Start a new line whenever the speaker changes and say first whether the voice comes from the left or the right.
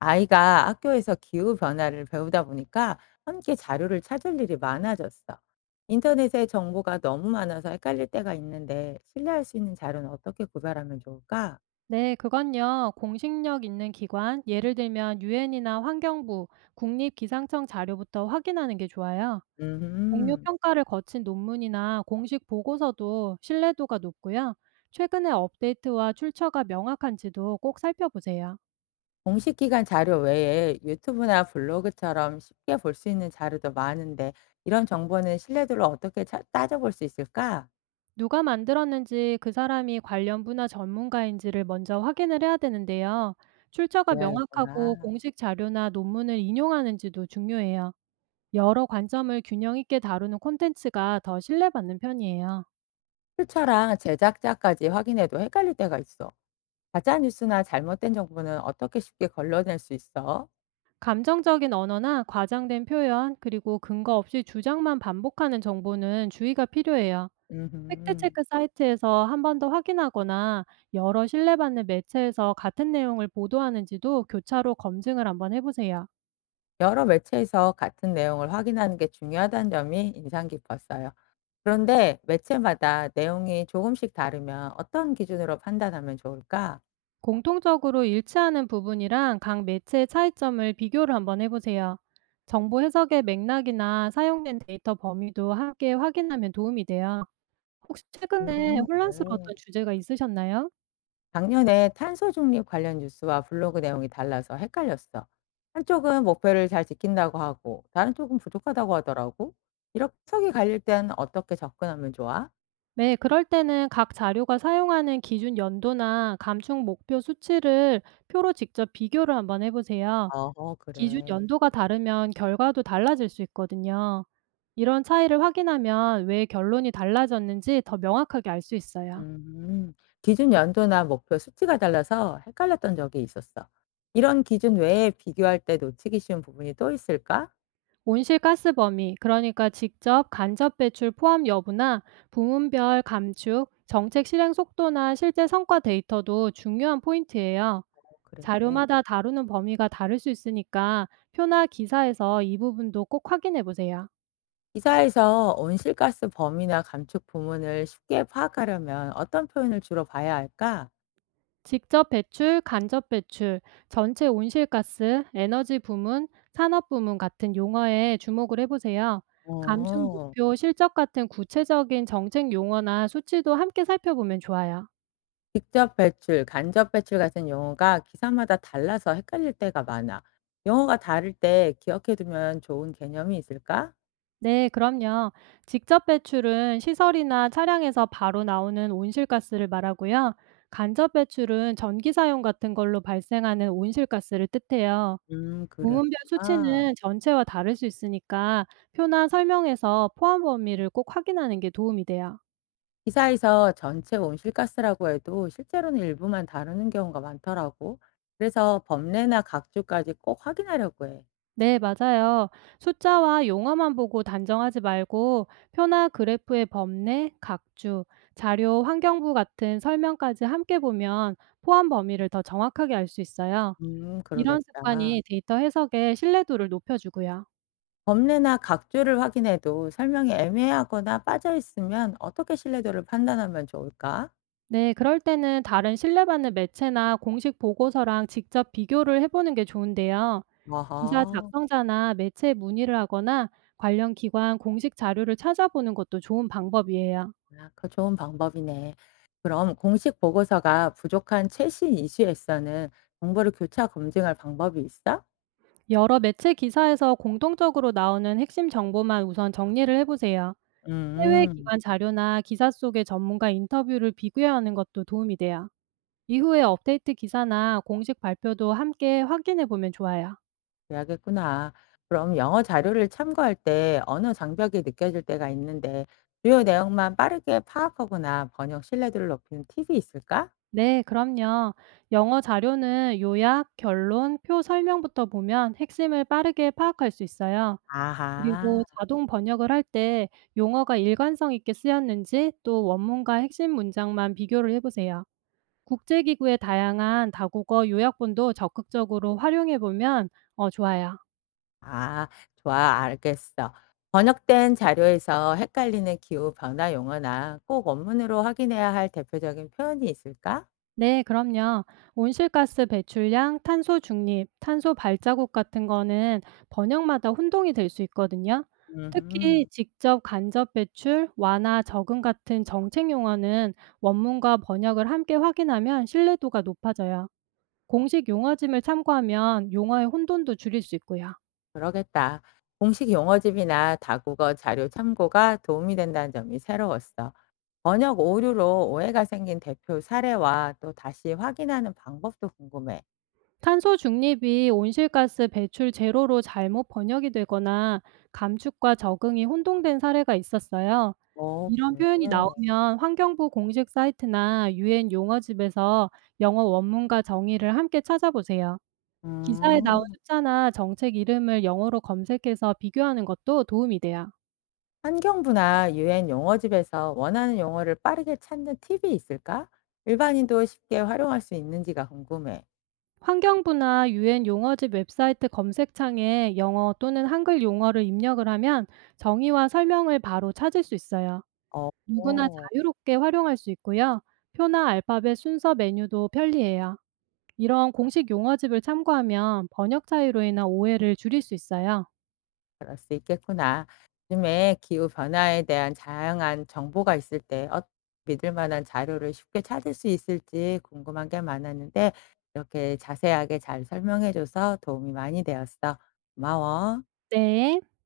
left: 아이가 학교에서 기후 변화를 배우다 보니까 함께 자료를 찾을 일이 많아졌어. 인터넷에 정보가 너무 많아서 헷갈릴 때가 있는데 신뢰할 수 있는 자료는 어떻게 구별하면 좋을까?
right: 네, 그건요. 공식력 있는 기관, 예를 들면 유엔이나 환경부, 국립기상청 자료부터 확인하는 게 좋아요. 동료
left: 음,
right: 평가를 거친 논문이나 공식 보고서도 신뢰도가 높고요. 최근의 업데이트와 출처가 명확한지도 꼭 살펴보세요.
left: 공식 기관 자료 외에 유튜브나 블로그처럼 쉽게 볼 수 있는 자료도 많은데 이런 정보는 신뢰도를 어떻게 따져볼 수 있을까?
right: 누가 만들었는지 그 사람이 관련 분야 전문가인지를 먼저 확인을 해야 되는데요. 출처가 명확하고
left: 그래야겠구나.
right: 공식 자료나 논문을 인용하는지도 중요해요. 여러 관점을 균형 있게 다루는 콘텐츠가 더 신뢰받는 편이에요.
left: 출처랑 제작자까지 확인해도 헷갈릴 때가 있어. 가짜뉴스나 잘못된 정보는 어떻게 쉽게 걸러낼 수 있어?
right: 감정적인 언어나 과장된 표현, 그리고 근거 없이 주장만 반복하는 정보는 주의가 필요해요.
left: 음.
right: 팩트체크 사이트에서 한번 더 확인하거나 여러 신뢰받는 매체에서 같은 내용을 보도하는지도 교차로 검증을 한번 해보세요.
left: 여러 매체에서 같은 내용을 확인하는 게 중요하다는 점이 인상 깊었어요. 그런데 매체마다 내용이 조금씩 다르면 어떤 기준으로 판단하면 좋을까?
right: 공통적으로 일치하는 부분이랑 각 매체의 차이점을 비교를 한번 해보세요. 정보 해석의 맥락이나 사용된 데이터 범위도 함께 확인하면 도움이 돼요. 혹시 최근에
left: 그래.
right: 혼란스러웠던 주제가 있으셨나요?
left: 작년에 탄소 중립 관련 뉴스와 블로그 내용이 달라서 헷갈렸어. 한쪽은 목표를 잘 지킨다고 하고, 다른 쪽은 부족하다고 하더라고. 이렇게 해석이 갈릴 땐 어떻게 접근하면 좋아?
right: 네, 그럴 때는 각 자료가 사용하는 기준 연도나 감축 목표 수치를 표로 직접 비교를 한번 해보세요.
left: 어,
right: 기준
left: 그래.
right: 연도가 다르면 결과도 달라질 수 있거든요. 이런 차이를 확인하면 왜 결론이 달라졌는지 더 명확하게 알 수 있어요.
left: 음. 기준 연도나 목표 수치가 달라서 헷갈렸던 적이 있었어. 이런 기준 외에 비교할 때 놓치기 쉬운 부분이 또 있을까?
right: 온실가스 범위, 그러니까 직접 간접 배출 포함 여부나 부문별 감축, 정책 실행 속도나 실제 성과 데이터도 중요한 포인트예요.
left: 어, 그래.
right: 자료마다 다루는 범위가 다를 수 있으니까 표나 기사에서 이 부분도 꼭 확인해 보세요.
left: 기사에서 온실가스 범위나 감축 부문을 쉽게 파악하려면 어떤 표현을 주로 봐야 할까?
right: 직접 배출, 간접 배출, 전체 온실가스, 에너지 부문, 산업 부문 같은 용어에 주목을 해 보세요. 감축
left: 어,
right: 목표, 실적 같은 구체적인 정책 용어나 수치도 함께 살펴보면 좋아요.
left: 직접 배출, 간접 배출 같은 용어가 기사마다 달라서 헷갈릴 때가 많아. 용어가 다를 때 기억해두면 좋은 개념이 있을까?
right: 네, 그럼요. 직접 배출은 시설이나 차량에서 바로 나오는 온실가스를 말하고요. 간접 배출은 전기 사용 같은 걸로 발생하는 온실가스를 뜻해요. 부문별
left: 그랬구나.
right: 수치는 전체와 다를 수 있으니까 표나 설명에서 포함 범위를 꼭 확인하는 게 도움이 돼요.
left: 기사에서 전체 온실가스라고 해도 실제로는 일부만 다루는 경우가 많더라고. 그래서 법례나 각주까지 꼭 확인하려고 해.
right: 네, 맞아요. 숫자와 용어만 보고 단정하지 말고 표나 그래프의 범례, 각주, 자료, 환경부 같은 설명까지 함께 보면 포함 범위를 더 정확하게 알 수 있어요. 이런
left: 그러겠다.
right: 습관이 데이터 해석의 신뢰도를 높여주고요.
left: 법례나 각주를 확인해도 설명이 애매하거나 빠져 있으면 어떻게 신뢰도를 판단하면 좋을까?
right: 네, 그럴 때는 다른 신뢰받는 매체나 공식 보고서랑 직접 비교를 해보는 게 좋은데요. 기사
left: 아하.
right: 작성자나 매체에 문의를 하거나 관련 기관 공식 자료를 찾아보는 것도 좋은 방법이에요.
left: 아, 그 좋은 방법이네. 그럼 공식 보고서가 부족한 최신 이슈에서는 정보를 교차 검증할 방법이 있어?
right: 여러 매체 기사에서 공통적으로 나오는 핵심 정보만 우선 정리를 해 보세요. 해외
left: 음.
right: 기관 자료나 기사 속의 전문가 인터뷰를 비교하는 것도 도움이 돼요. 이후에 업데이트 기사나 공식 발표도 함께 확인해 보면 좋아요.
left: 그래야겠구나. 그럼 영어 자료를 참고할 때 언어 장벽이 느껴질 때가 있는데 주요 내용만 빠르게 파악하거나 번역 신뢰도를 높이는 팁이 있을까?
right: 네, 그럼요. 영어 자료는 요약, 결론, 표 설명부터 보면 핵심을 빠르게 파악할 수 있어요.
left: 아하.
right: 그리고 자동 번역을 할 때 용어가 일관성 있게 쓰였는지 또 원문과 핵심 문장만 비교를 해 보세요. 국제기구의 다양한 다국어 요약본도 적극적으로 활용해 보면 좋아요.
left: 아, 좋아, 알겠어. 번역된 자료에서 헷갈리는 기후 변화 용어나 꼭 원문으로 확인해야 할 대표적인 표현이 있을까?
right: 네, 그럼요. 온실가스 배출량, 탄소 중립, 탄소 발자국 같은 거는 번역마다 혼동이 될 수 있거든요. 특히
left: 음.
right: 직접 간접 배출, 완화, 적응 같은 정책 용어는 원문과 번역을 함께 확인하면 신뢰도가 높아져요. 공식 용어짐을 참고하면 용어의 혼돈도 줄일 수 있고요.
left: 그러겠다. 공식 용어집이나 다국어 자료 참고가 도움이 된다는 점이 새로웠어. 번역 오류로 오해가 생긴 대표 사례와 또 다시 확인하는 방법도 궁금해.
right: 탄소 중립이 온실가스 배출 제로로 잘못 번역이 되거나 감축과 적응이 혼동된 사례가 있었어요.
left: 어,
right: 이런
left: 그래.
right: 표현이 나오면 환경부 공식 사이트나 유엔 용어집에서 영어 원문과 정의를 함께 찾아보세요. 기사에 나온
left: 음.
right: 숫자나 정책 이름을 영어로 검색해서 비교하는 것도 도움이 돼요.
left: 환경부나 유엔 용어집에서 원하는 용어를 빠르게 찾는 팁이 있을까? 일반인도 쉽게 활용할 수 있는지가 궁금해.
right: 환경부나 유엔 용어집 웹사이트 검색창에 영어 또는 한글 용어를 입력을 하면 정의와 설명을 바로 찾을 수 있어요.
left: 어.
right: 누구나 자유롭게 활용할 수 있고요. 표나 알파벳 순서 메뉴도 편리해요. 이런 공식 용어집을 참고하면 번역 차이로 인한 오해를 줄일 수 있어요.
left: 그럴 수 있겠구나. 요즘에 기후 변화에 대한 다양한 정보가 있을 때 믿을 만한 자료를 쉽게 찾을 수 있을지 궁금한 게 많았는데 이렇게 자세하게 잘 설명해 줘서 도움이 많이 되었어. 고마워.
right: 네.